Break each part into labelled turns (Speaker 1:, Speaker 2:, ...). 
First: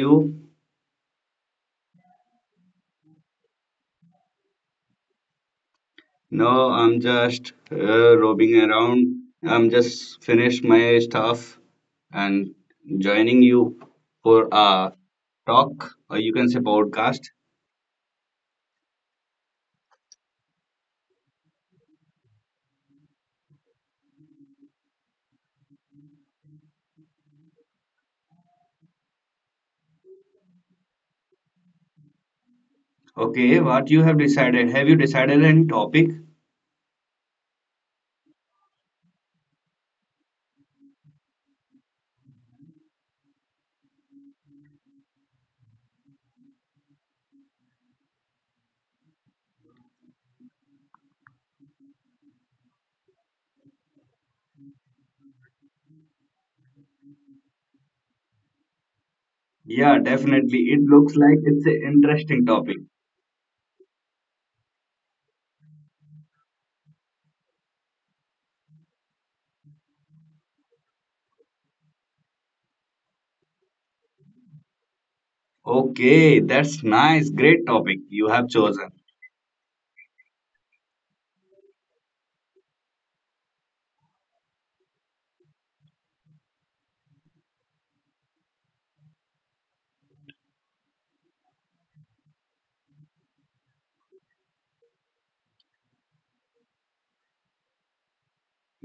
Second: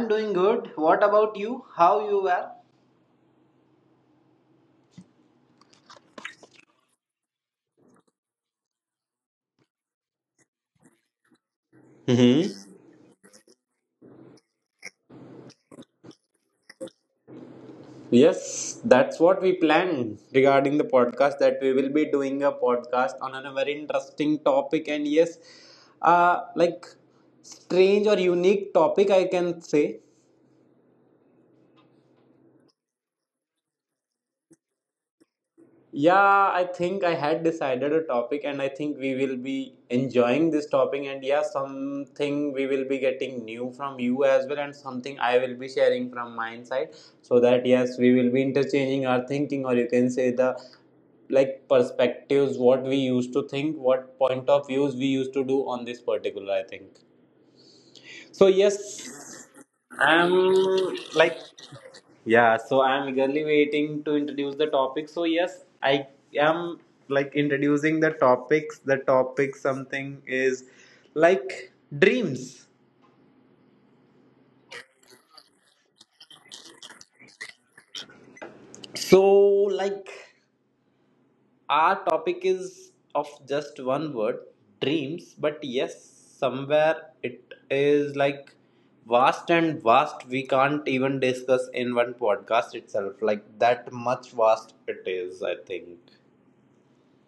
Speaker 1: you?
Speaker 2: doing good. What about you? How you were?
Speaker 1: No, I'm just roaming around. I'm just finished my stuff and
Speaker 2: Mm-hmm.
Speaker 1: joining you for a talk or you can say podcast.
Speaker 2: Yes, that's what we planned regarding the podcast that we will be doing a podcast on a very interesting topic and yes, uh like strange or unique topic I can say.
Speaker 1: Okay, what you have decided? Have you decided any topic?
Speaker 2: Yeah, I think I had decided a topic, and I think we will be enjoying this topic. And yeah, something we will be getting new from you as well, and something I will be sharing from my side. So that, yes, we will be interchanging our thinking, or you can say the perspectives, what we used to think, what point of views we used to do on this particular, I think. So,
Speaker 1: Yeah, definitely.
Speaker 2: yes,
Speaker 1: It looks like
Speaker 2: I'm
Speaker 1: it's an interesting
Speaker 2: like.
Speaker 1: topic.
Speaker 2: Yeah, so I'm eagerly waiting to introduce the topic. So yes, I am introducing the topics. The topic something is like dreams.
Speaker 1: Okay, that's nice. Great topic you have chosen.
Speaker 2: So like our topic is of just one word, dreams, but yes, somewhere it is like vast and vast we can't even discuss in one podcast itself. Like that much vast it is, I think.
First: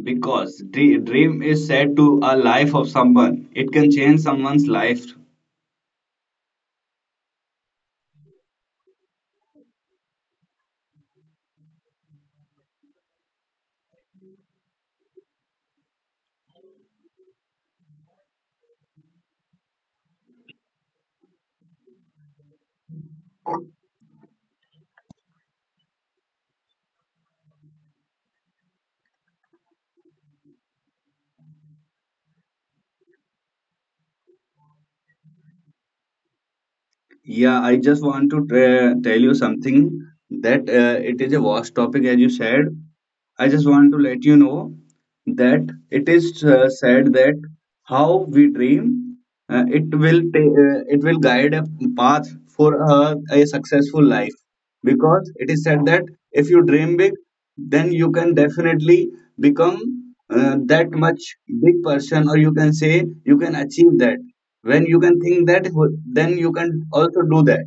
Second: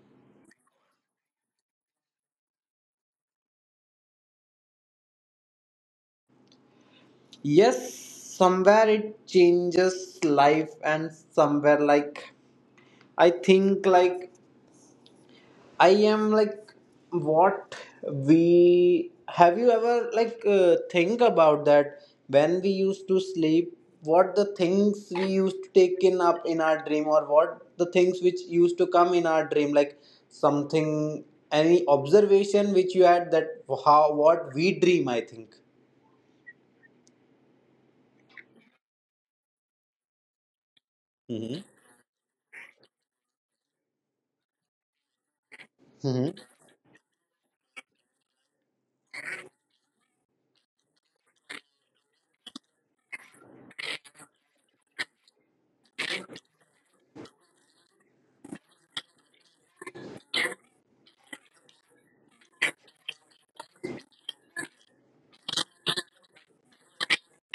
Speaker 1: Because dream is said to a life of someone. It can change someone's life.
Speaker 2: Yes, somewhere it changes life and somewhere like, I think like, I am like, what we have, you ever like think about that, when we used to sleep, what the things we used to take in up in our dream, or what the things which used to come in our dream, like something, any observation which you had, that how what we dream, I think.
Speaker 1: Yeah, I just want to tell you something that
Speaker 2: Mm-hmm.
Speaker 1: it is a vast topic, as you said. I just want to let you know that it is said that how we dream, it will guide a path for a successful life, because it is said that if you dream big then you can definitely become that much big person, or you can say you can achieve that. When you can think that, then you can also do that.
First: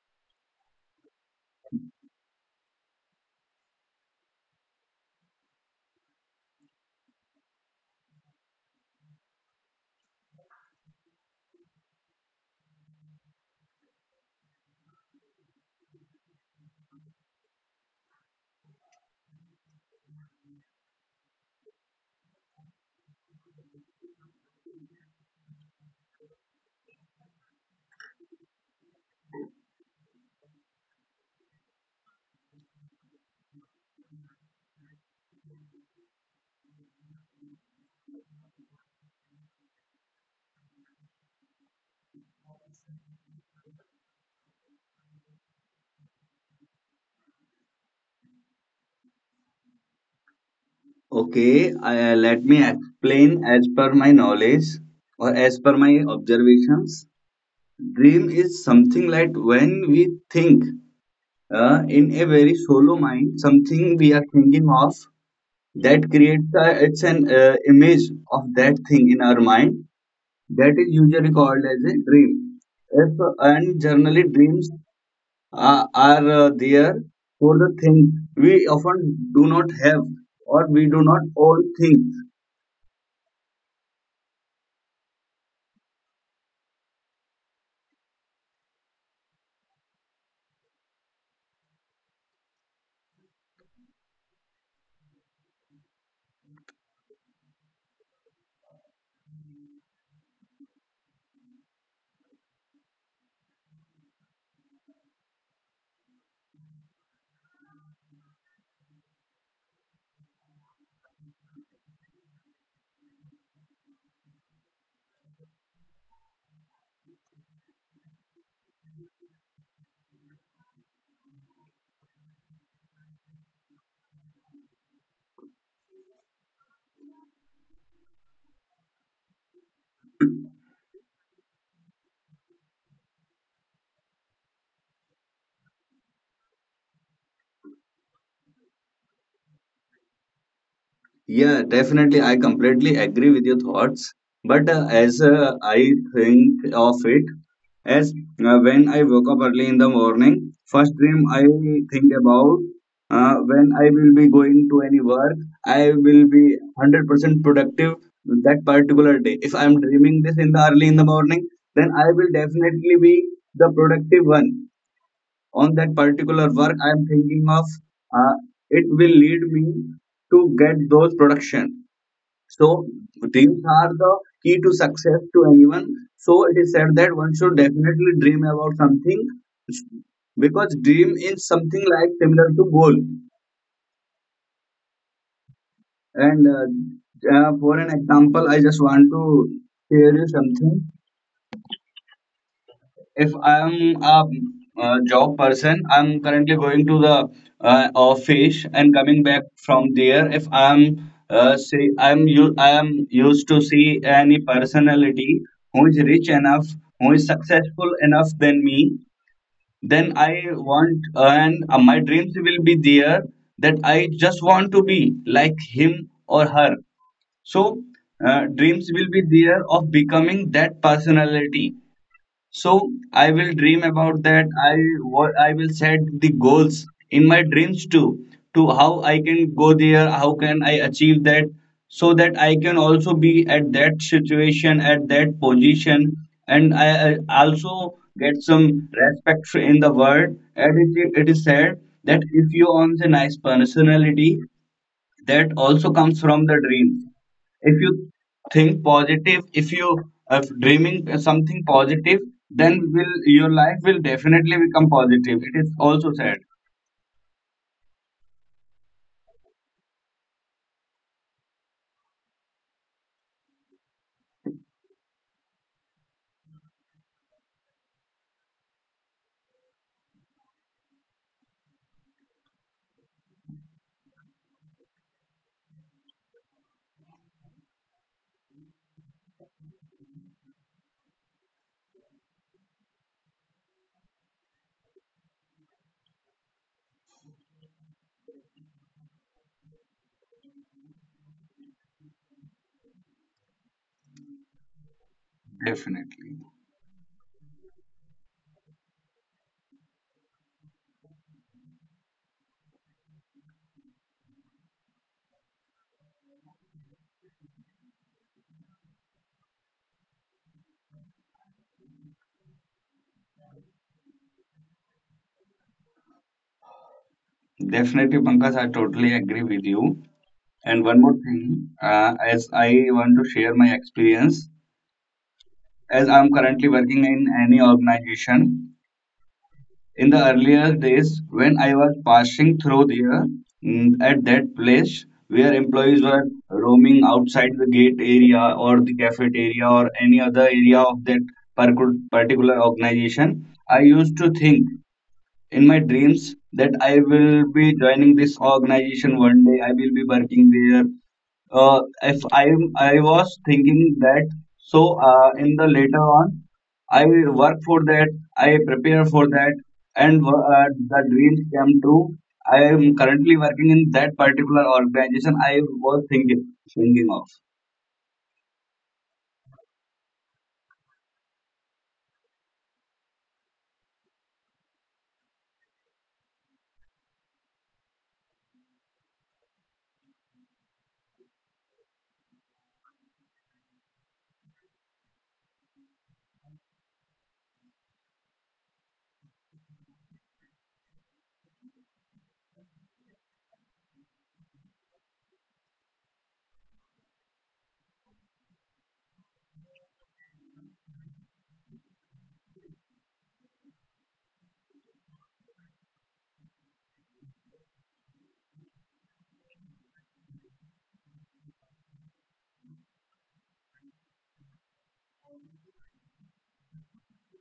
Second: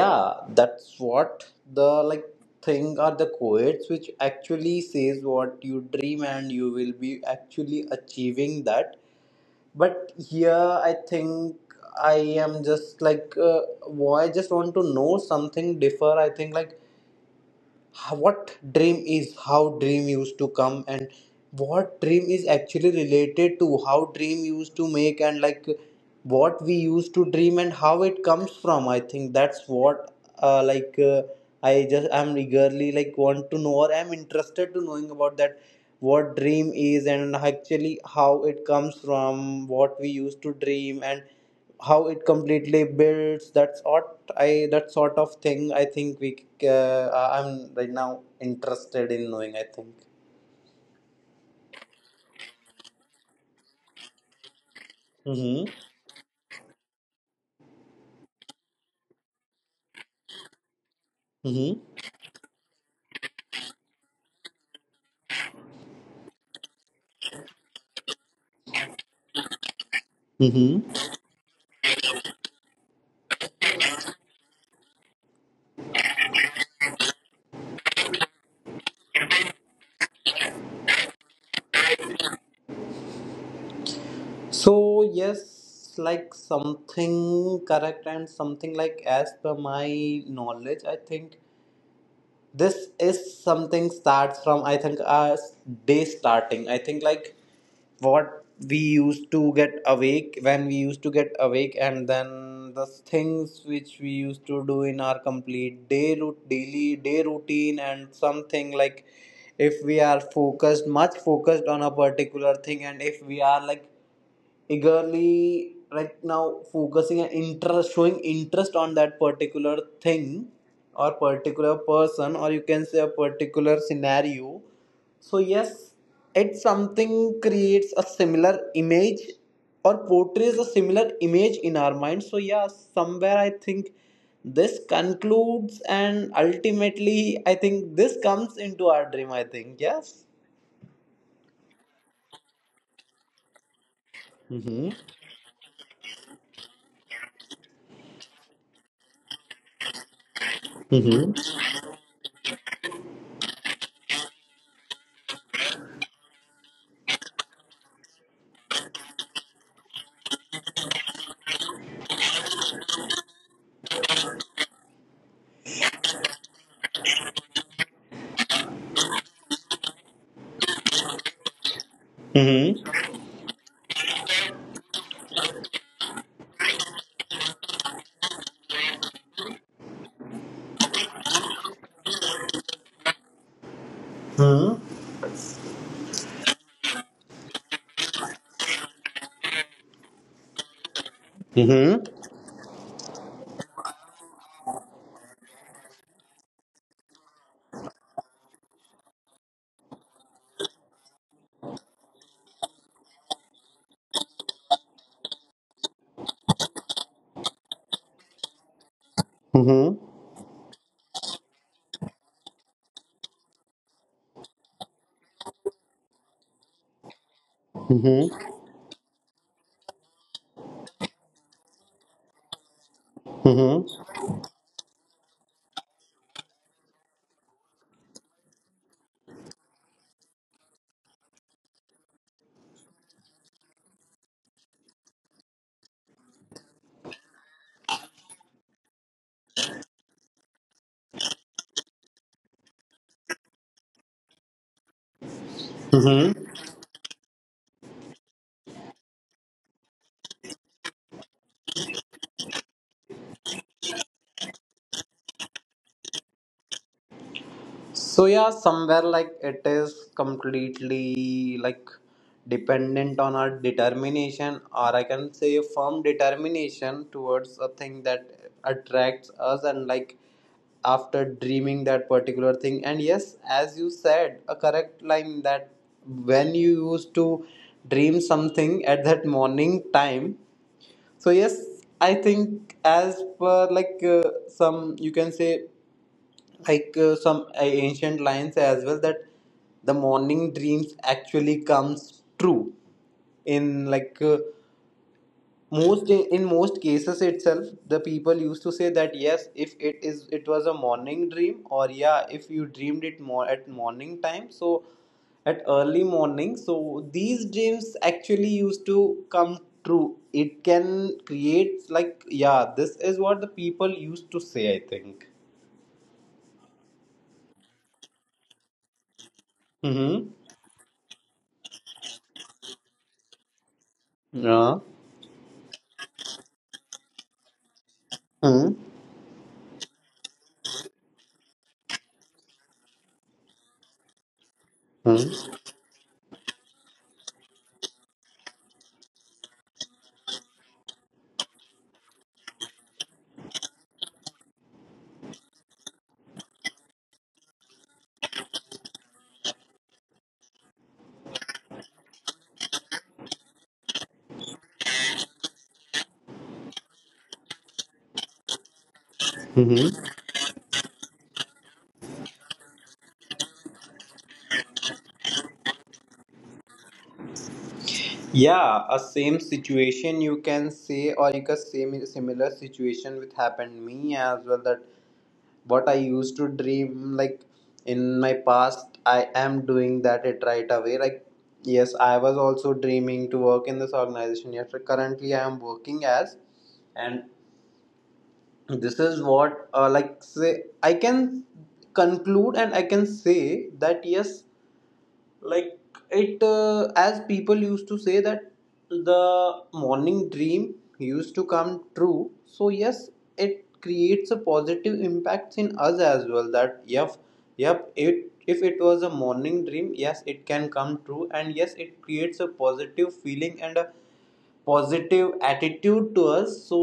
Speaker 2: Yeah, that's what the thing are the quotes which actually says what you dream and you will be actually achieving that. But here I think I am just like why I just want to know something differ, I think, like what dream is, how dream used to come, and what dream is actually related to, how dream used to make, and like what we used to dream and how it comes from, I think that's what uh, like uh, I just am eagerly like want to know, or I'm interested to knowing about that, what dream is, and actually how it comes from, what we used to dream, and how it completely builds that sort, I that sort of thing I think we c- uh, I'm right now interested in knowing, I think.
Speaker 1: Okay, let me explain as per my knowledge or as
Speaker 2: Mm-hmm.
Speaker 1: per my observations. Dream is something like when we think,
Speaker 2: Mm-hmm.
Speaker 1: in a very solo mind, something we are thinking of, that creates a, it's an image of that thing in our mind. That
Speaker 2: Mm-hmm.
Speaker 1: is usually called as a dream. If, and generally dreams are there for the things we often do not have, or we do not own things.
Speaker 2: So yes, like something correct and something like as per my knowledge I think this is something starts from I think our day starting. I think like what we used to get awake, when we used to get awake, and then the things which we used to do in our complete day route, daily day routine, and something like, if we are focused, much focused on a particular thing, and if we are like eagerly right now focusing and interest showing interest on that particular thing or particular person, or you can say a particular scenario, so yes, it's something creates a similar image or portrays a similar image in our mind, so yeah, somewhere I think this concludes and ultimately I think this comes into our dream, I think. Yes.
Speaker 1: Yeah, definitely. I completely agree with your thoughts. But uh,
Speaker 2: Mm-hmm.
Speaker 1: as uh, I think of it, as when I woke up early in the morning, first dream I
Speaker 2: Mm-hmm.
Speaker 1: think about, when I will be going to any work, I will be 100% productive that particular day. If I'm dreaming this in the early in the morning, then I will definitely be the productive one on that particular work I am thinking of. Uh, it will lead me to get those production. So
Speaker 2: Mm-hmm.
Speaker 1: dreams are the key to success to anyone. So it is said that one should definitely dream about something, because dream is something like similar to goal. And for an example, I just want to share you something.
Speaker 2: Mm-hmm.
Speaker 1: If I'm a, job person, I'm currently going to the office and coming back from there. If I'm say I am used to see any personality who is rich enough, who is successful enough than me,
Speaker 2: Mm-hmm.
Speaker 1: then I want and my dreams will be there that I just want to be like him or her. So
Speaker 2: Mm-hmm.
Speaker 1: dreams will be there of becoming that personality, so I will
Speaker 2: Mm-hmm.
Speaker 1: dream about that. I, what I will set the goals in my dreams too, to how I can go there, how can I achieve that, so that I can also be at that situation, at that position, and I also get some respect in the world. And it is said that if you own a nice personality, that
Speaker 2: Mm-hmm.
Speaker 1: also comes from the dreams. If you think positive, if you are dreaming something positive, then will your life will definitely become positive, it is also said.
Speaker 2: So yeah, somewhere like it is completely like dependent on our determination, or I can say a firm determination towards a thing that attracts us, and like after dreaming that particular thing. And yes, as you said, a correct line that when you used to dream something at that morning time, so yes, I think as per like some you can say like some ancient lines as well that the morning dreams actually comes true in like most,
Speaker 1: Definitely,
Speaker 2: in most cases itself, the people used to say that yes, if it is, it was a morning dream, or yeah, if you dreamed it more at morning time, so at early morning, so these dreams actually used to come true. It can create like, yeah, this is what the people used to say, I think.
Speaker 1: Pankaj, I totally agree with you.
Speaker 2: Mm-hmm.
Speaker 1: And one more thing, as I want to share my experience,
Speaker 2: Yeah.
Speaker 1: as I'm currently working in any organization.
Speaker 2: Mm-hmm.
Speaker 1: In the earlier days, when I was passing through there, at that place where employees were roaming outside the gate area or the cafeteria or any other area of that particular organization, I used to think in my dreams that I will be joining this organization one day. I will be working there. If I I was thinking that. So in the later on, I work for that. I prepare for that, and
Speaker 2: Mm-hmm.
Speaker 1: the dreams came true. I am currently working in that particular organization. I was thinking of.
Speaker 2: Yeah, a same situation you can say, or you can same similar situation which happened me as well. That what I used to dream like in my past, I am doing that it right away. Like yes, I was also dreaming to work in this organization. Yes, but currently I am working as, and this is what like say I can conclude and I can say that yes, like it, as people used to say that the morning dream used to come true, so yes, it creates a positive impacts in us as well, that yep, yep, it if it was a morning dream, yes, it can come true, and yes, it creates a positive feeling and a positive attitude to us, so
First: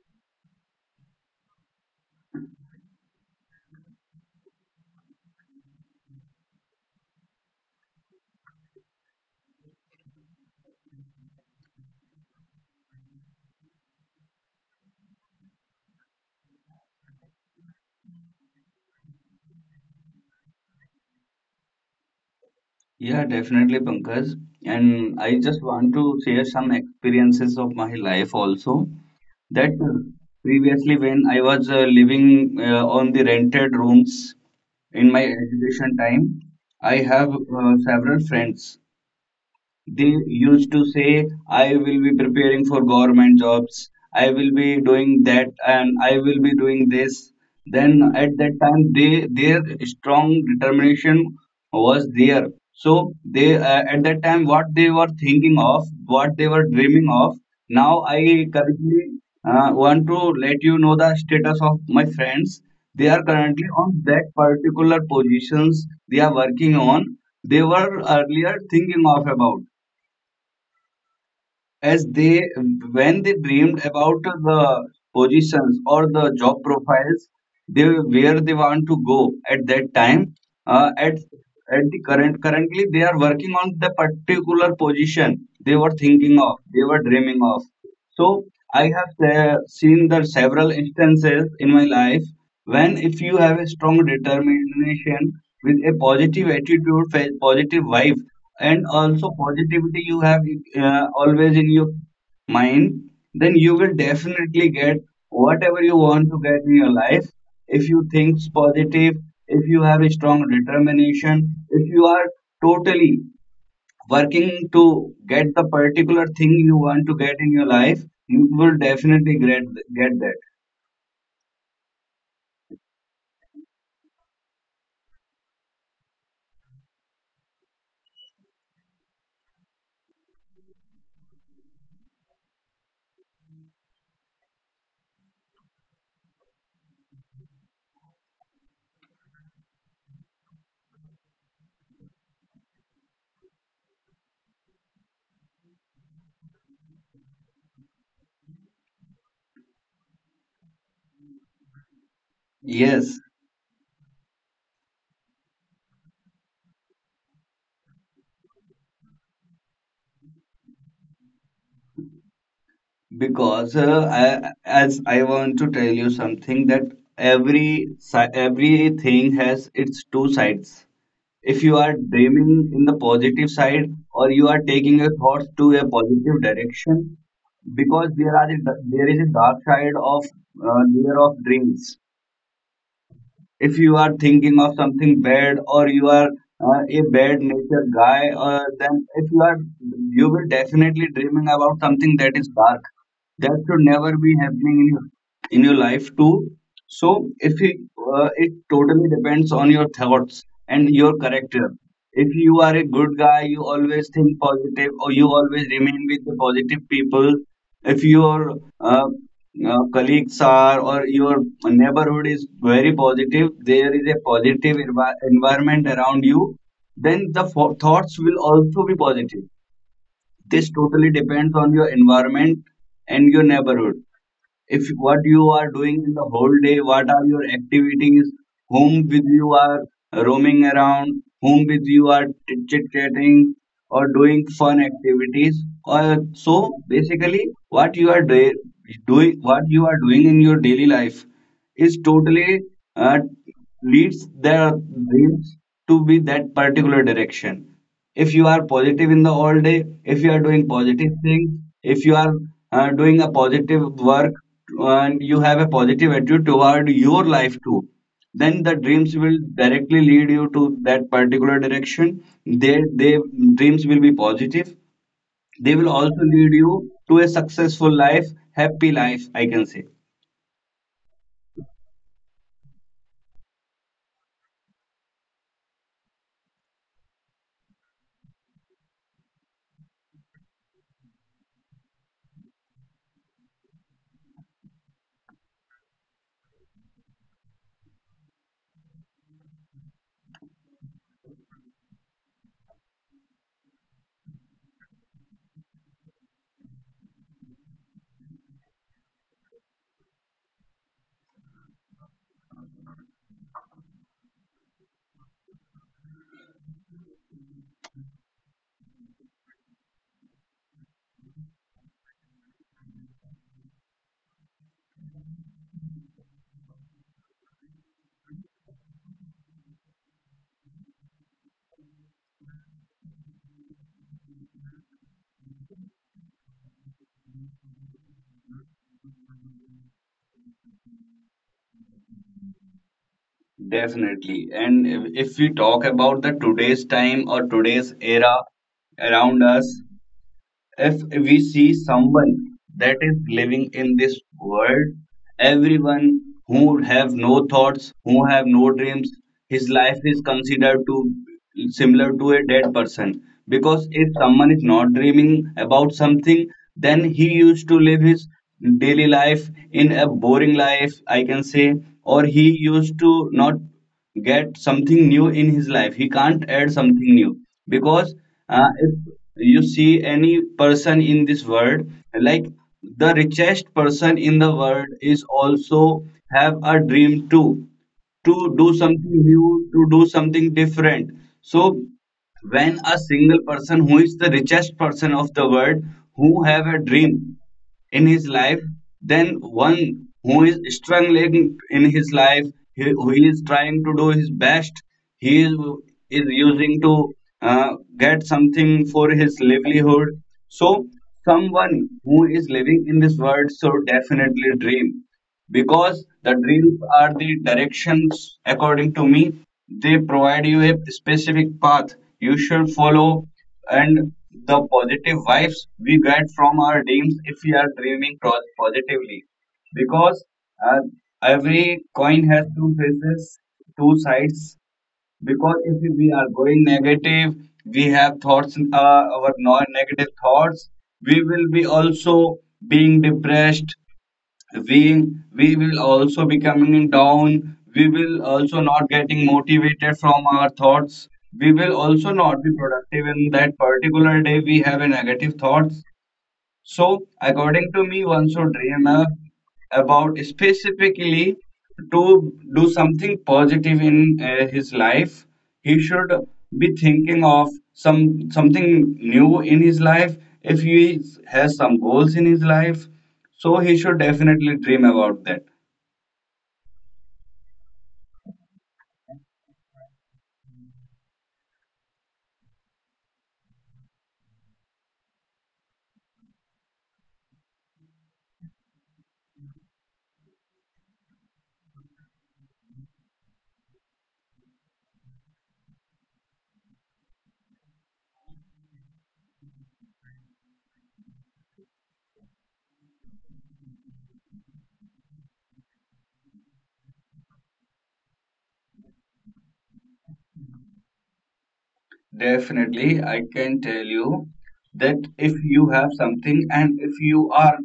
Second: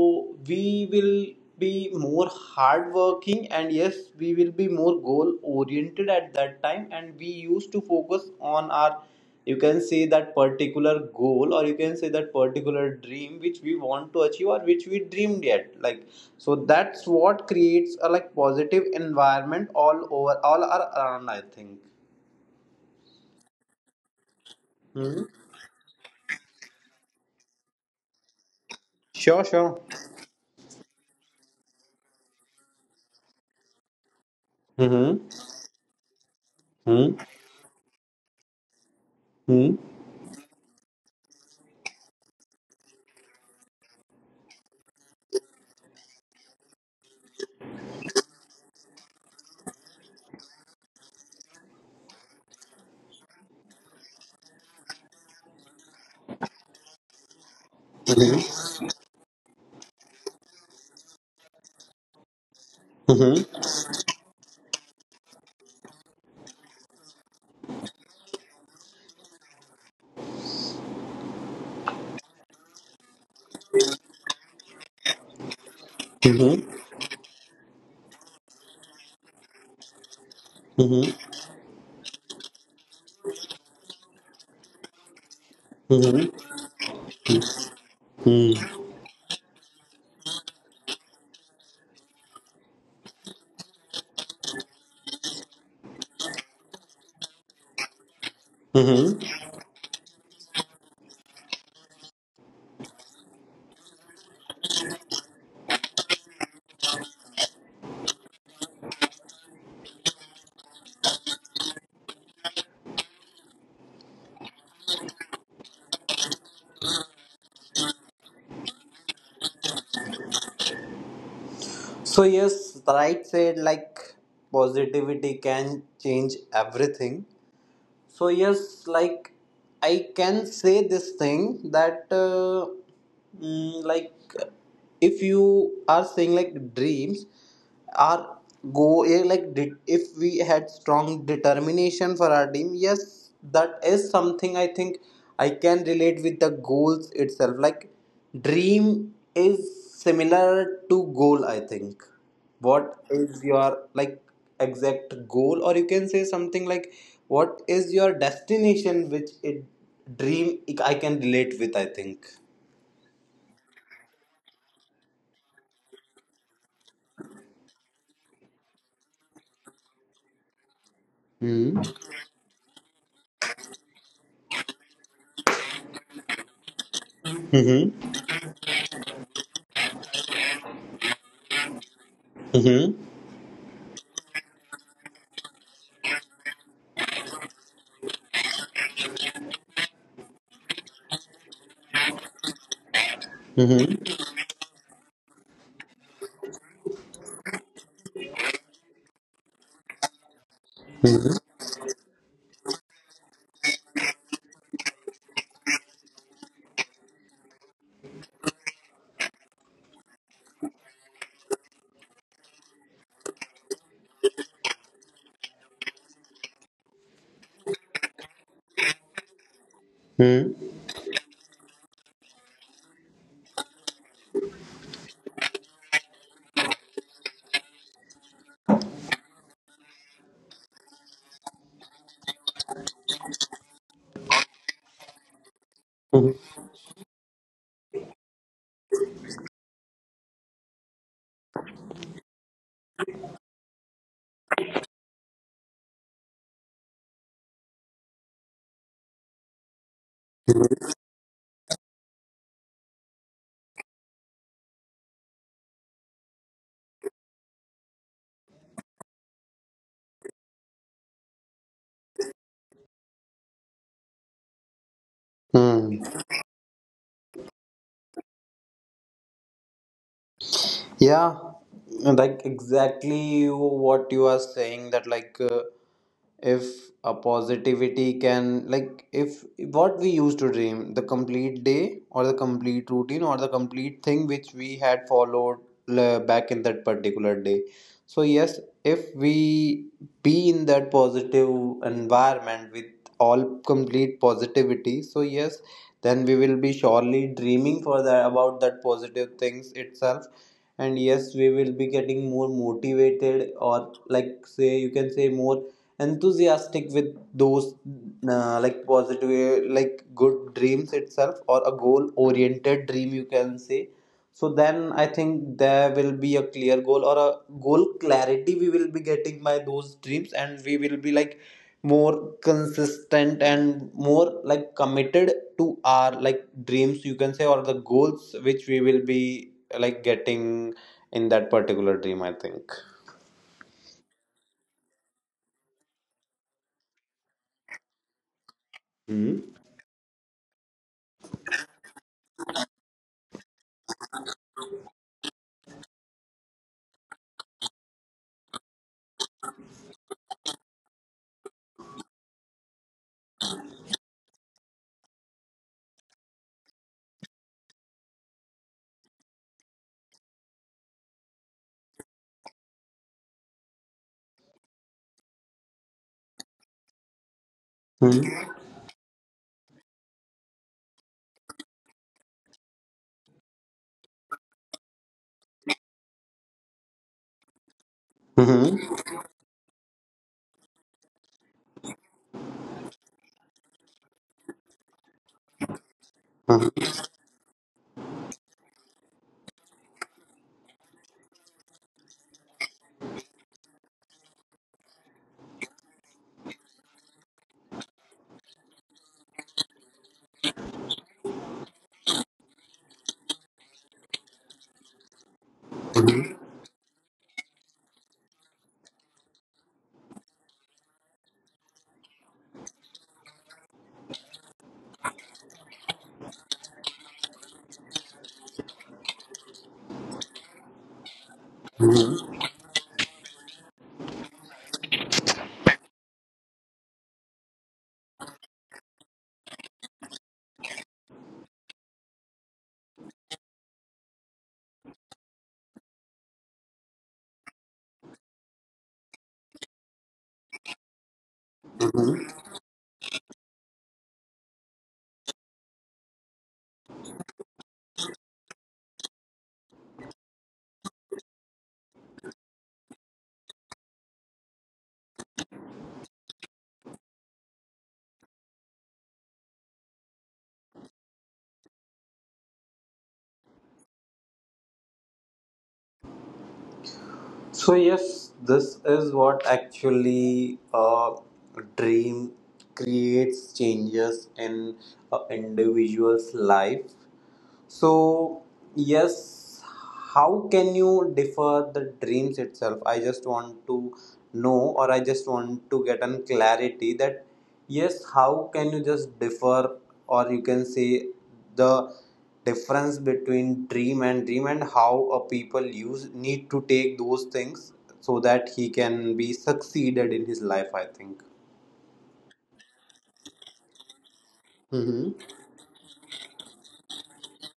Speaker 2: we will be more hardworking, and yes, we will be more goal oriented at that time, and we used to focus on our, you can say, that particular goal, or you can say that particular dream which we want to achieve, or which we dreamed yet, like, so that's what creates a like positive environment all over, around, I think.
Speaker 1: Yeah, definitely, Pankaj. And
Speaker 2: Hmm.
Speaker 1: I just want to share some experiences of my life also.
Speaker 2: Sure,
Speaker 1: That
Speaker 2: sure.
Speaker 1: previously, when I was living on the rented rooms in my
Speaker 2: Mm-hmm.
Speaker 1: education time, I
Speaker 2: Mm-hmm.
Speaker 1: have several friends. They used to say I will be preparing for government jobs, I will be doing that and I will be doing this. Then at that time, they, their strong determination was there. So they, at that time, what they were thinking of, what they were dreaming of, now I currently want to let you know the status of my friends. They are
Speaker 2: Mm-hmm.
Speaker 1: currently on that particular positions they are working on. They were earlier thinking of about, as they, when they dreamed about the positions or the job
Speaker 2: Mm-hmm.
Speaker 1: profiles, they where they want to go at that time, uh, at
Speaker 2: Mm-hmm.
Speaker 1: at the currently they are working on the particular position they were thinking of,
Speaker 2: Mm-hmm.
Speaker 1: they were dreaming of. So I
Speaker 2: Mm-hmm.
Speaker 1: have seen that several instances in my life, when if you have a strong determination with a positive attitude, positive vibe, and also
Speaker 2: Mm-hmm.
Speaker 1: positivity you have always in your mind, then you will definitely get whatever you want to get in your life. If you think positive, if you have a strong determination, if you are totally working to get the particular thing you want to get in your life, you will definitely get that.
Speaker 2: So yes, right said like positivity can change everything. So yes, like I can say this thing that like if you are saying like dreams are go eh, like de- if we had strong determination for our dream, yes, that is something I think I can relate with the goals itself, like dream is similar to goal, I think. What
Speaker 1: Yes,
Speaker 2: is your like exact goal, or you can say something like what is your destination which it dream I can relate with, I think.
Speaker 1: because as I want to tell you something, that everything has its two sides. If you
Speaker 2: Hmm.
Speaker 1: are dreaming in the positive side, or you are taking your thoughts to a positive direction, because
Speaker 2: Mm-hmm.
Speaker 1: there is a dark side of layer of dreams.
Speaker 2: Mm-hmm.
Speaker 1: If you are thinking of something bad, or you are a bad nature guy, or then if you are, you will definitely dreaming about something that is dark, that should never be happening in your, in your life too. So if you, it totally depends on your thoughts and your character. If you are a good guy, you always think positive, or you always remain with the positive people. If your uh, colleagues are, or your neighborhood is very positive, there is a positive environment around you, then the thoughts will also be positive. This
Speaker 2: Hmm.
Speaker 1: totally depends on your environment and your neighborhood. If what you are doing in the whole day, what are your activities, whom with you are roaming around, whom with you are chit chatting, or doing fun activities, or so basically what you are doing, what you are doing in your daily life is totally uh, leads their dreams to be that particular direction. If you are positive in the all day, if you are doing positive things, if you are doing a positive work, and you have a positive attitude toward your life too, then the dreams will directly lead you to that particular direction. They Dreams will be positive, they will
Speaker 2: Hmm.
Speaker 1: also lead you to a successful life, happy life I can say.
Speaker 2: Yeah, like exactly you, what you are saying that like if a positivity can like, if what we used to dream the complete day, or the complete routine, or the complete thing which we had followed back in that particular day, so, yes, if we be in that positive environment with all complete positivity, so yes, then we will be surely dreaming for that, about that positive things itself. And yes, we will be getting more motivated, or like say, you can say more enthusiastic with those like positive like good dreams itself, or a goal oriented dream you can say, so then I think there will be a clear goal or a goal clarity we will be getting by those dreams, and we will be like more consistent and more like committed to our like dreams, you can say, or the goals which we will be like getting in that particular dream, I think.
Speaker 1: Definitely. And if we talk about the today's time or today's era around
Speaker 2: Hmm.
Speaker 1: us, if we see someone that is living in this world, everyone who have no thoughts, who have no dreams, his life is considered to similar to a dead person. Because if someone is not dreaming about something, then he used to live his daily life in a boring life, I can say, or he used to not get something new in his life. He can't add something new, because
Speaker 2: Hmm.
Speaker 1: if you see any person in this world, like the richest person in the world is also have a dream too, to do
Speaker 2: Hmm.
Speaker 1: something new, to do something different. So when a single person who is the richest person of the world who have a dream in his life, than one who is struggling in his life, he, who is trying to do his best, he is, is using to get something for his livelihood. So, someone who is living in this world should definitely dream. Because the dreams are the directions, according to me, they provide you a specific path you should follow, and the positive vibes we get from our dreams if we are dreaming positively. Because uh, every
Speaker 2: Hmm.
Speaker 1: coin has two faces, two sides. Because if we are going negative, we have thoughts, our non negative thoughts, we will be also being depressed, we we will also becoming down, we will also not getting motivated from our thoughts, we will also not
Speaker 2: Hmm.
Speaker 1: be productive in that particular day, we have a negative thoughts. So, according to me, one should dream up about specifically to do something positive in his life. He should be thinking of some something new in his life. If he has some goals in his life, so he should definitely dream about that.
Speaker 2: So yes, this is what actually a dream creates changes in an individual's life. So, yes, how can you defer the dreams itself? I just want to know, or I just want to get an clarity that yes, how can you just defer, or you can say the difference between dream and dream, and how a people use need to take those things so that he can be succeeded in his life. I think.
Speaker 1: Definitely, I can tell you that
Speaker 2: Mm-hmm.
Speaker 1: if you have something and if you are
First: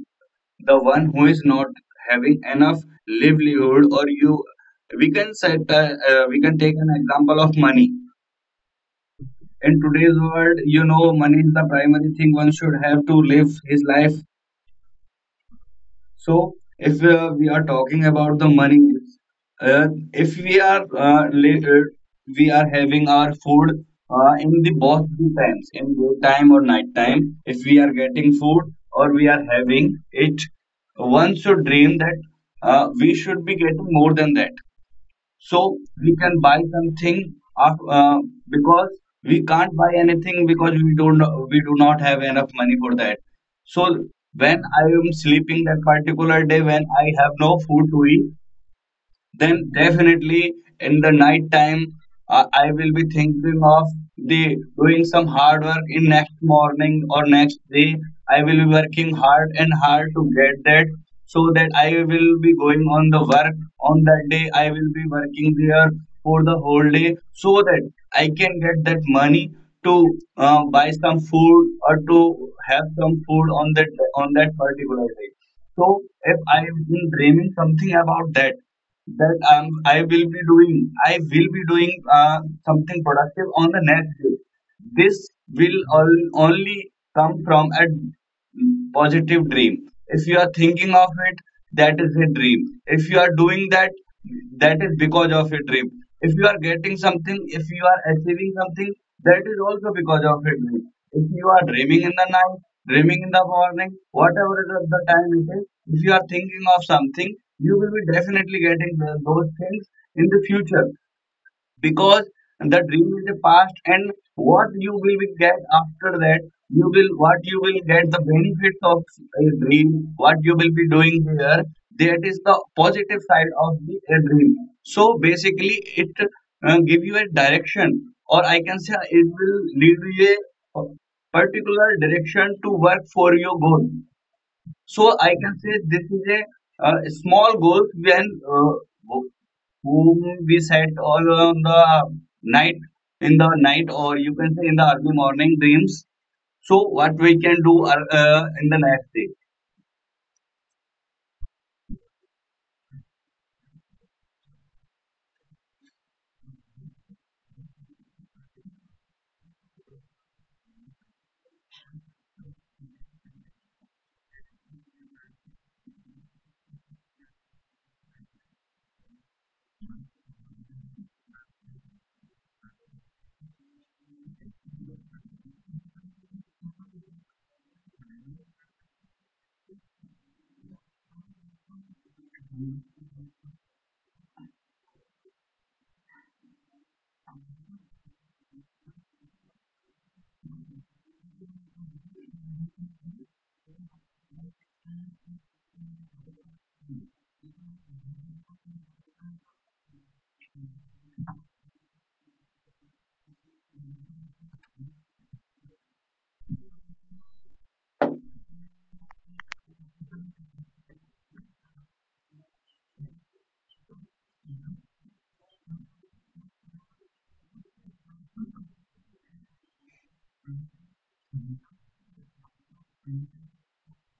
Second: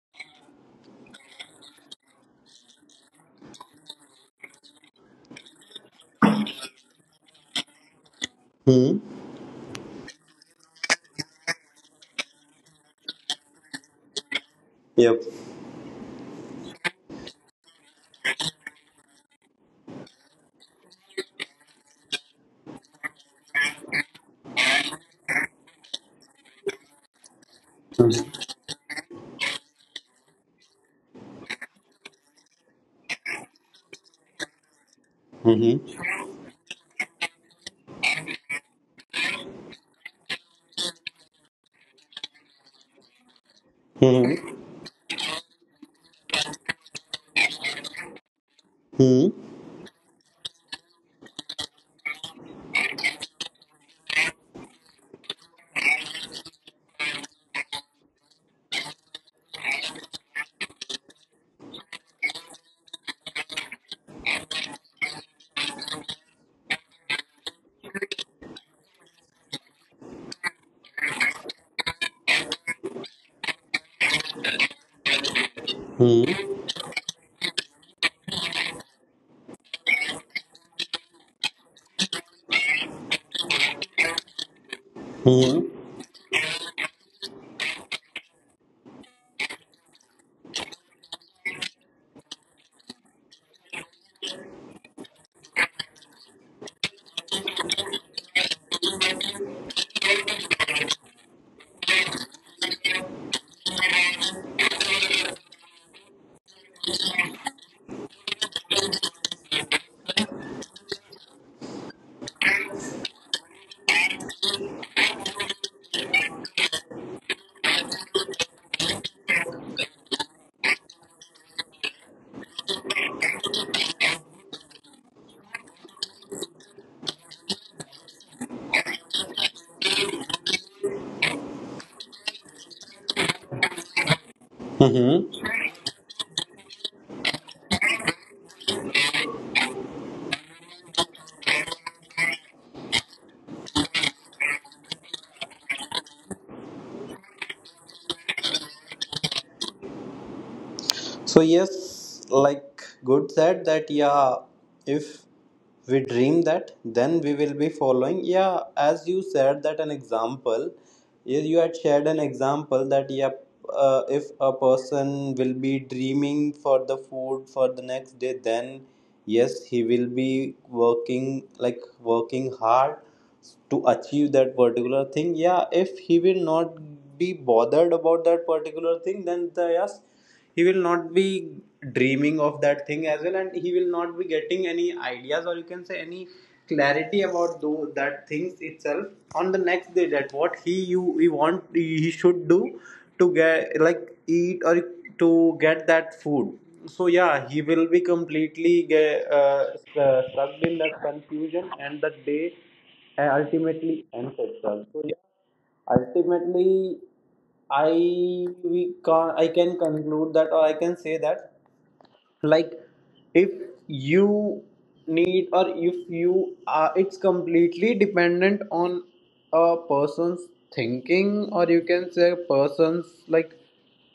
Speaker 1: the one who is not having enough livelihood, or you we can set we can take an example of money.
Speaker 2: Hmm.
Speaker 1: In today's world, you know, money is the primary thing one should have to live his life.
Speaker 2: Yep.
Speaker 1: So, if we are talking about the money, if we are later, we are having our food in the both the times, in daytime or night time, if we are getting food or we are having it, one should dream that we should be getting more than that so
Speaker 2: Mm-hmm.
Speaker 1: we can buy something af- uh, because we can't buy anything because we don't we do not have enough money for that. So
Speaker 2: Hmm.
Speaker 1: when I am sleeping that particular day when I have no food to eat, then definitely in the night time, I will be thinking of the doing some hard work in next morning or next day. I will be working hard and hard to get that, so that I will be going on the work. On that day I will be working there for the whole day so that I can get that money to buy some food or to have some food on that particular day. So
Speaker 2: Hmm.
Speaker 1: if I am dreaming something about that, that I will be doing something productive on the next day. This
Speaker 2: Hmm.
Speaker 1: will only come from a positive dream. If you are thinking of it, that is a dream. If you are doing that, that is because of a dream. If you are getting something, if you are achieving something, that is also because of a dream. If you are dreaming in the night, dreaming in the morning, whatever it is the time it is, if you are thinking of something, you will be definitely getting those things in the future, because the dream is a past, and what you will be get after that, you will what you will get the benefits of a dream, what you will be doing here, that is the positive side of the a dream. So basically it give you a direction, or I can say it will lead you a particular direction to work for your goal. So I can
Speaker 2: Mm-hmm.
Speaker 1: say this is a, small goal when wh- whom we set all on the night, in the night, or you can say in the early morning dreams. So what we can do are, in the next day?
Speaker 2: So yes, like good said that yeah, if we dream that, then we will be following. Yeah, as you said that an example, you had shared an example that yeah, if a person will be dreaming for the food for the next day, then yes, he will be working like working hard to achieve that particular thing. Yeah, if he will not be bothered about that particular thing, then the, yes, he will not be dreaming of that thing as well, and he will not be getting any ideas, or you can say any clarity about those that things itself on the next day, that what he you he want he should do to get like eat, or to get that food, so yeah, he will be completely stuck in that confusion, and that day ultimately ends itself, so yeah, ultimately I we can I can conclude that, or I can say that like, if you need, or if you are, it's completely dependent on a person's thinking, or you can say a person's like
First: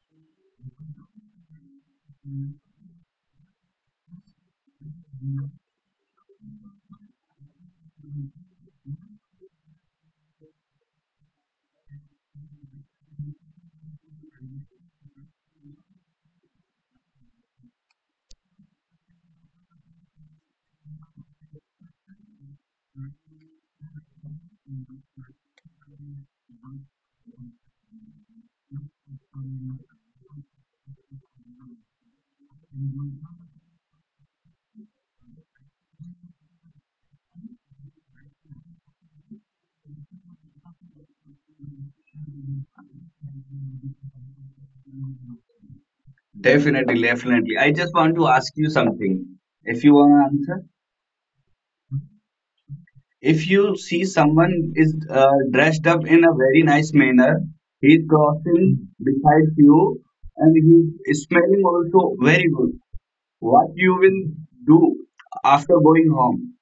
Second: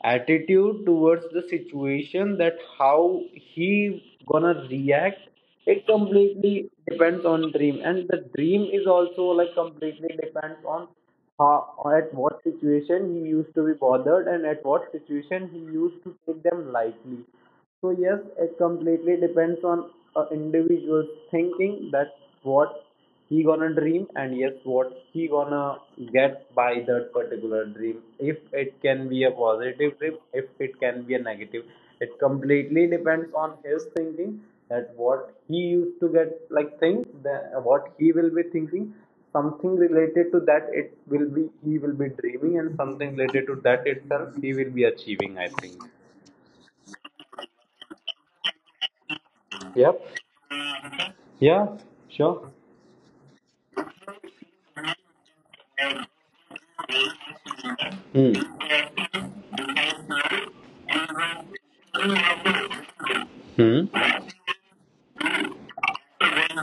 Speaker 2: attitude towards the situation, that how he gonna react. It completely depends on dream, and the dream is also like completely depends on how at what situation he used to be bothered, and at what situation he used to take them lightly. So yes, it completely depends on a individual's thinking. That's what he gonna dream, and yes, what he gonna get by that particular dream. If it can be a positive dream, if it can be a negative, it completely depends on his thinking. That what he used to get like things, that what he will be thinking. Something related to that, it will be he will be dreaming, and something related to that itself, he will be achieving. I think.
Speaker 1: Definitely, definitely. I just want to ask you something. If you
Speaker 2: Yep.
Speaker 1: want to answer,
Speaker 2: Yeah, sure.
Speaker 1: if you see someone is dressed up in a very nice manner, he's
Speaker 2: Hmm.
Speaker 1: crossing beside you, and he's smelling also very good. What
Speaker 2: Hmm.
Speaker 1: you will do after going home?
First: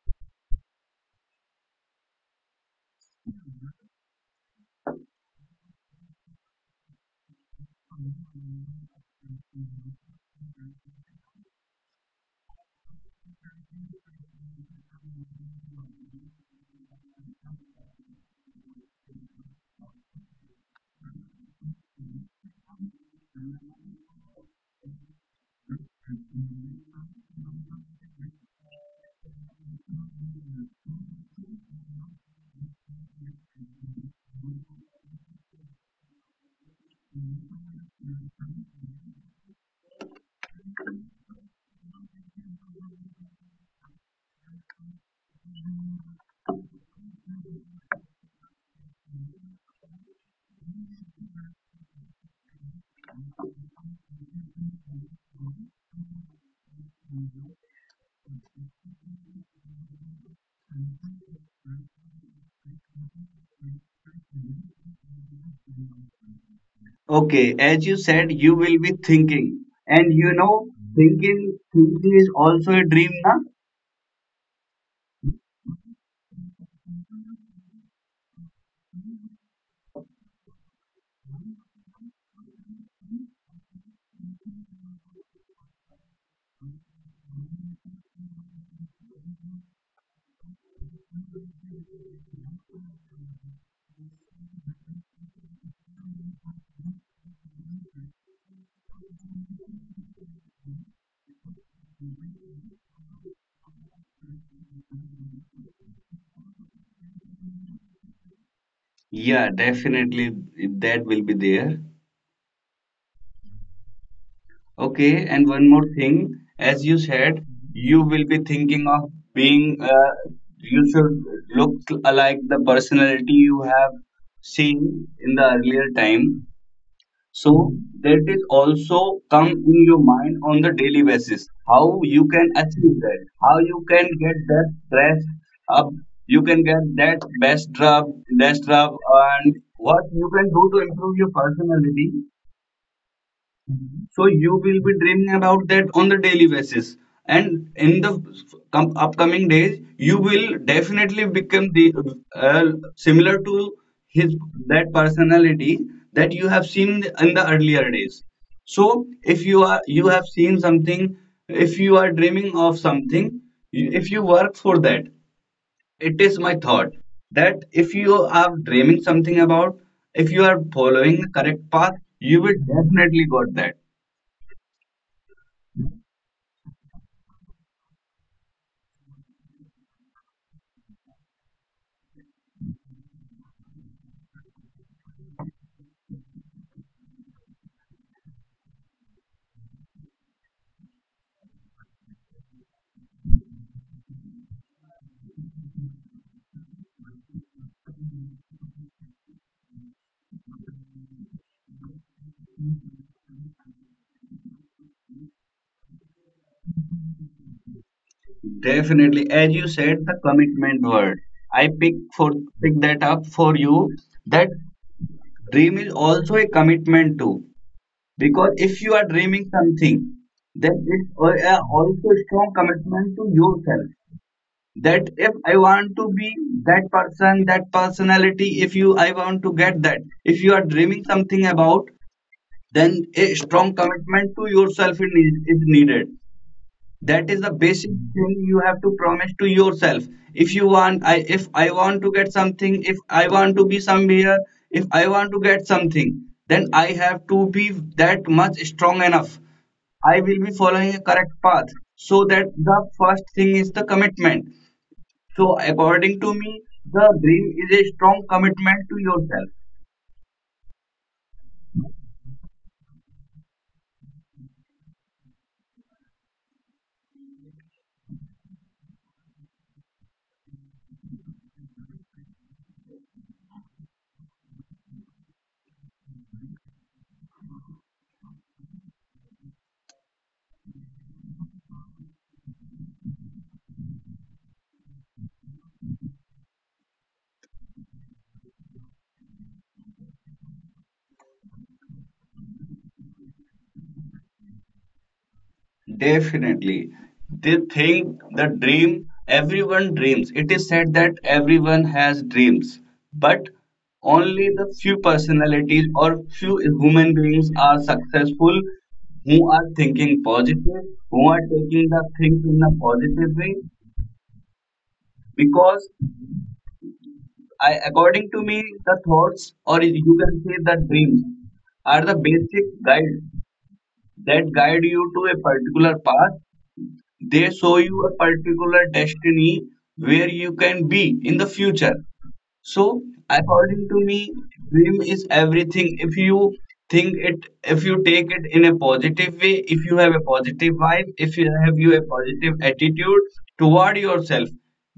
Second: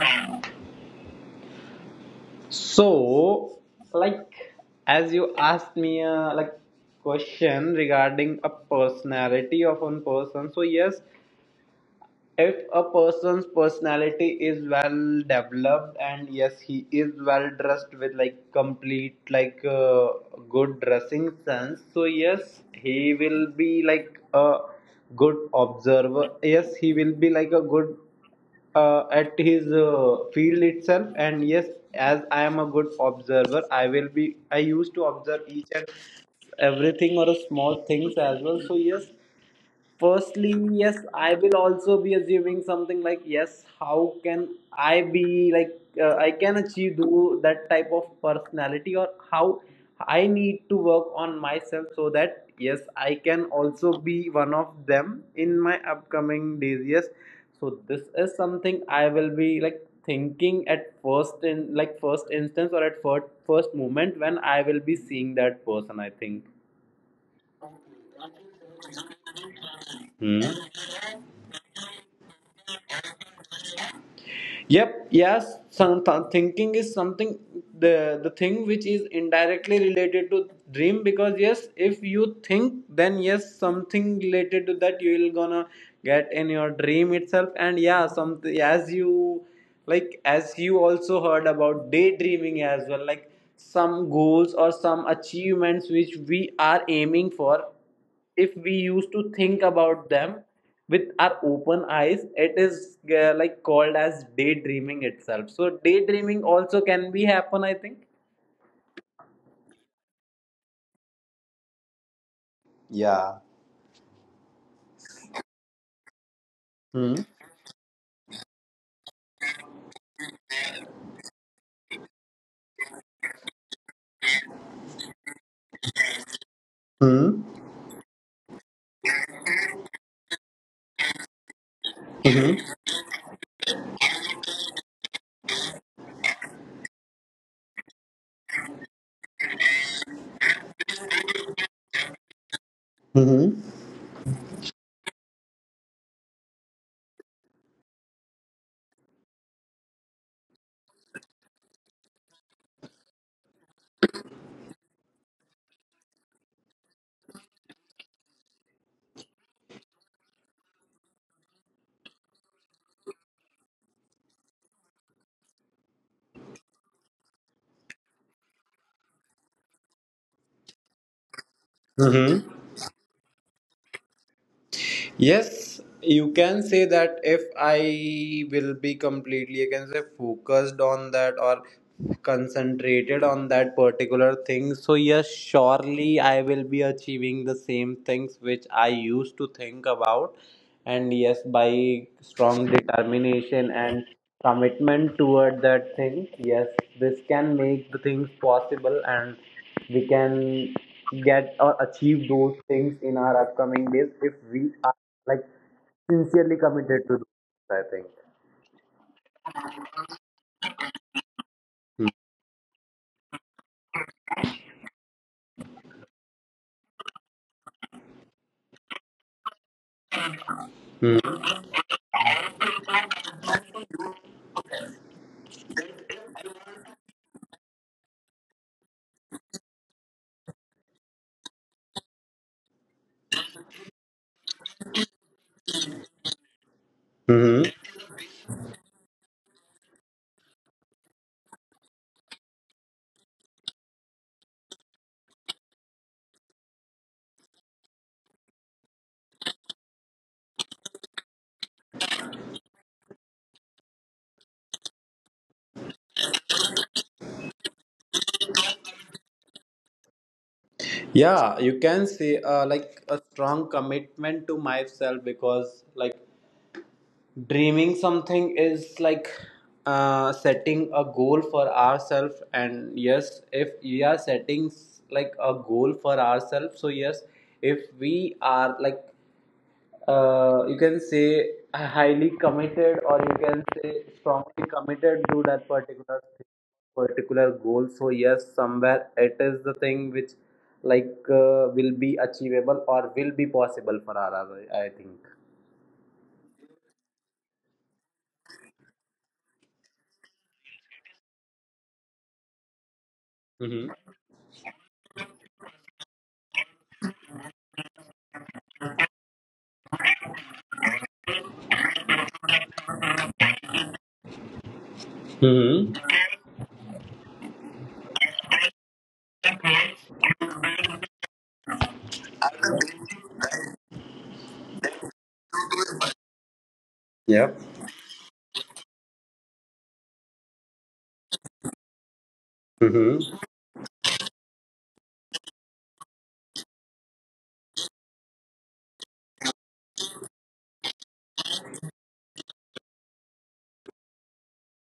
Speaker 2: So, like, as you asked me a like question regarding a personality of one person, so yes, if a person's personality is well developed and yes, he is well dressed with like complete like good dressing sense, so yes, he will be like a good observer. Yes, he will be like a good at his field itself, and yes, as I am a good observer, I will be I used to observe each and everything or a small things as well, so yes, firstly, yes, I will also be assuming something like, yes, how can I be like, I can achieve do that type of personality, or how I need to work on myself so that, yes, I can also be one of them in my upcoming days. Yes, so this is something I will be like thinking at first in like first instance or at first moment when I will be seeing that person. I think.
Speaker 1: Okay, as you said, you will be thinking, and,
Speaker 2: Hmm.
Speaker 1: thinking is also a dream, na?
Speaker 2: Yep, yes, some thinking is something the thing which is indirectly related to dream, because yes, if you think, then yes, something related to that you will gonna get in your dream itself. And yeah, something as you like as you also heard about daydreaming as well, like some goals or some achievements which we are aiming for, if we used to think about them with our open eyes, it is like called as daydreaming itself, so daydreaming also can be happen, I think.
Speaker 1: Yeah, definitely that will be there.
Speaker 2: Yeah.
Speaker 1: Okay, and one more thing, as you
Speaker 2: Hmm.
Speaker 1: said, you will be thinking of being. You should look like the personality you have seen in the earlier time.
Speaker 2: Hmm.
Speaker 1: So that is also come in your mind on the daily basis. How you can
Speaker 2: Hmm.
Speaker 1: achieve that? How you can get that stress up? You can get that best job, and what you can do to improve your personality,
Speaker 2: Hmm.
Speaker 1: so you will be dreaming about that on the daily basis. And in the upcoming days, you will definitely become the uh, similar to his that personality that you have seen in the earlier days. So if you have seen something, if you are dreaming of something, if you work for that, it is my thought that if you are dreaming something about, if you are following the correct path, you
Speaker 2: Hmm.
Speaker 1: will definitely got that.
Speaker 2: Yes, you can say that if I will be completely, I can say, focused on that or concentrated on that particular thing. So, yes, surely I will be achieving the same things which I used to think about. And yes, by strong determination and commitment toward that thing, yes, this can make the things possible. And we can get or achieve those things in our upcoming days if we are like sincerely committed to those, I think.
Speaker 1: Definitely, as you said, the commitment word. I pick for pick that up for you. That dream is also a commitment too, because if you are dreaming something, then also a strong commitment to yourself. That if I want to be that person, that personality, if you I want to get that. If you are dreaming something about, then a strong commitment to yourself is needed. That is the
Speaker 2: Mm-hmm.
Speaker 1: basic thing you have to promise to yourself. If you want I if I want to get something, if I want to be somewhere, if I want to get something, then I have to be that much strong enough. I will be following a correct path, so that the first thing is the commitment. So according to me, the dream is a strong commitment to yourself.
Speaker 2: Yeah, you can see like a strong commitment to myself, because like dreaming something is like setting a goal for ourselves. And yes, if we are setting like a goal for ourselves, so yes, if we are like you can say a highly committed or you can say strongly committed to that particular thing, particular goal, so yes, somewhere it is the thing which like will be achievable or will be possible for us, I think.
Speaker 1: Definitely. They think the dream, everyone dreams. It is said that everyone has dreams, but
Speaker 2: Mm-hmm.
Speaker 1: only the few personalities or few human beings are successful, who are thinking positive, who are taking the things in a positive way. Because
Speaker 2: Mm-hmm.
Speaker 1: according to me, the thoughts, or you can say the dreams, are the basic guide that guide you to a particular path. They show you a particular destiny where you can be in the future. So,
Speaker 2: Yeah.
Speaker 1: according to me, dream is everything. If you think it, if you take it in a positive way, if you have a positive vibe, if you have you a positive attitude toward yourself,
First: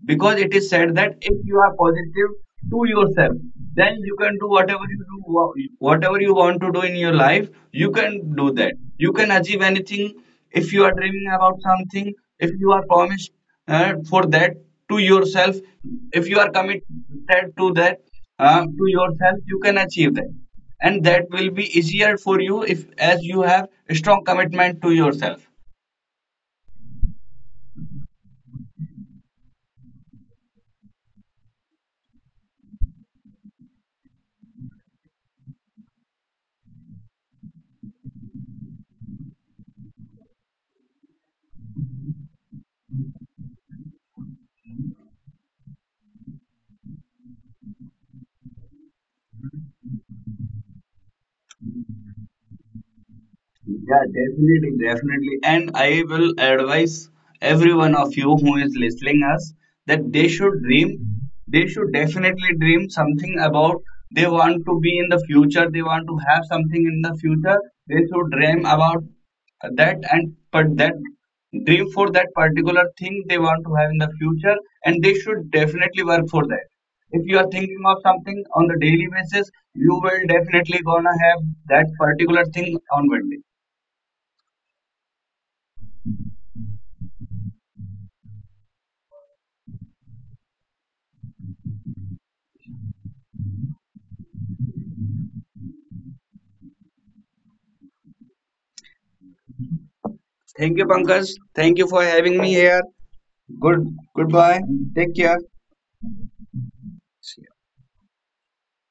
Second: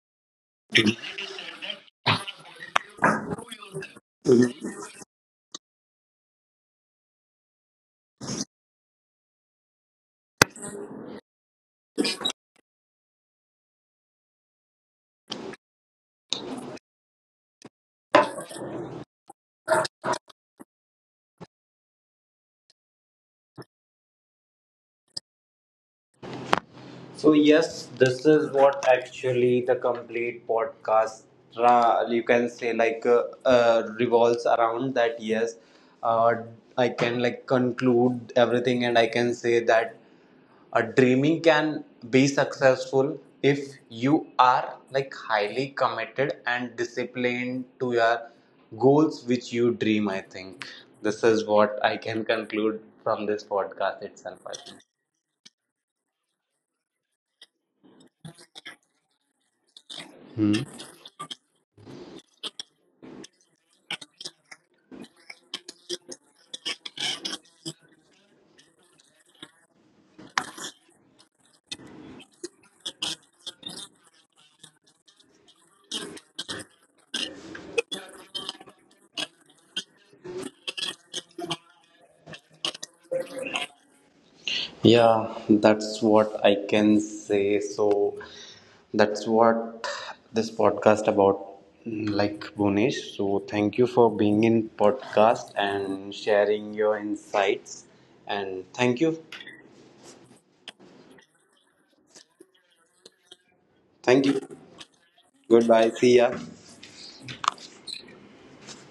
Speaker 1: because it is said that if you are positive to yourself, then you can do whatever you do, whatever you want to do in your life. You can do that. You can achieve anything if you are dreaming about something. If you are promised for that to yourself, if you are committed to that to yourself, you can achieve that, and that will be easier for you if as you have a strong commitment to yourself.
Speaker 2: So yes, this is what actually the complete podcast you can say like revolves around that, yes, uh, I can like conclude everything, and I can say that a dreaming can be successful if you are like highly committed and disciplined to your goals which you dream, I think. This is what I can conclude from this podcast
Speaker 1: Yeah,
Speaker 2: itself, I think.
Speaker 1: definitely, definitely. And I will advise every one of you who is listening us that they should
Speaker 2: Hmm.
Speaker 1: dream. They should definitely dream something about they want to be in the future. They want to have something in the future. They should dream about that, and but that dream for that particular thing they want to have in the future. And they should definitely work for that. If you are thinking of something on the daily basis, you will definitely gonna have that particular thing on one day.
Speaker 2: Yeah, that's what I can say. So that's what this podcast about, like Bhunesh. So thank you for being in podcast and sharing your insights, and thank you.
Speaker 1: Thank you, Pankaj. Thank you for having me here. Good
Speaker 2: Thank you.
Speaker 1: Goodbye. Take care.
Speaker 2: Goodbye. See ya.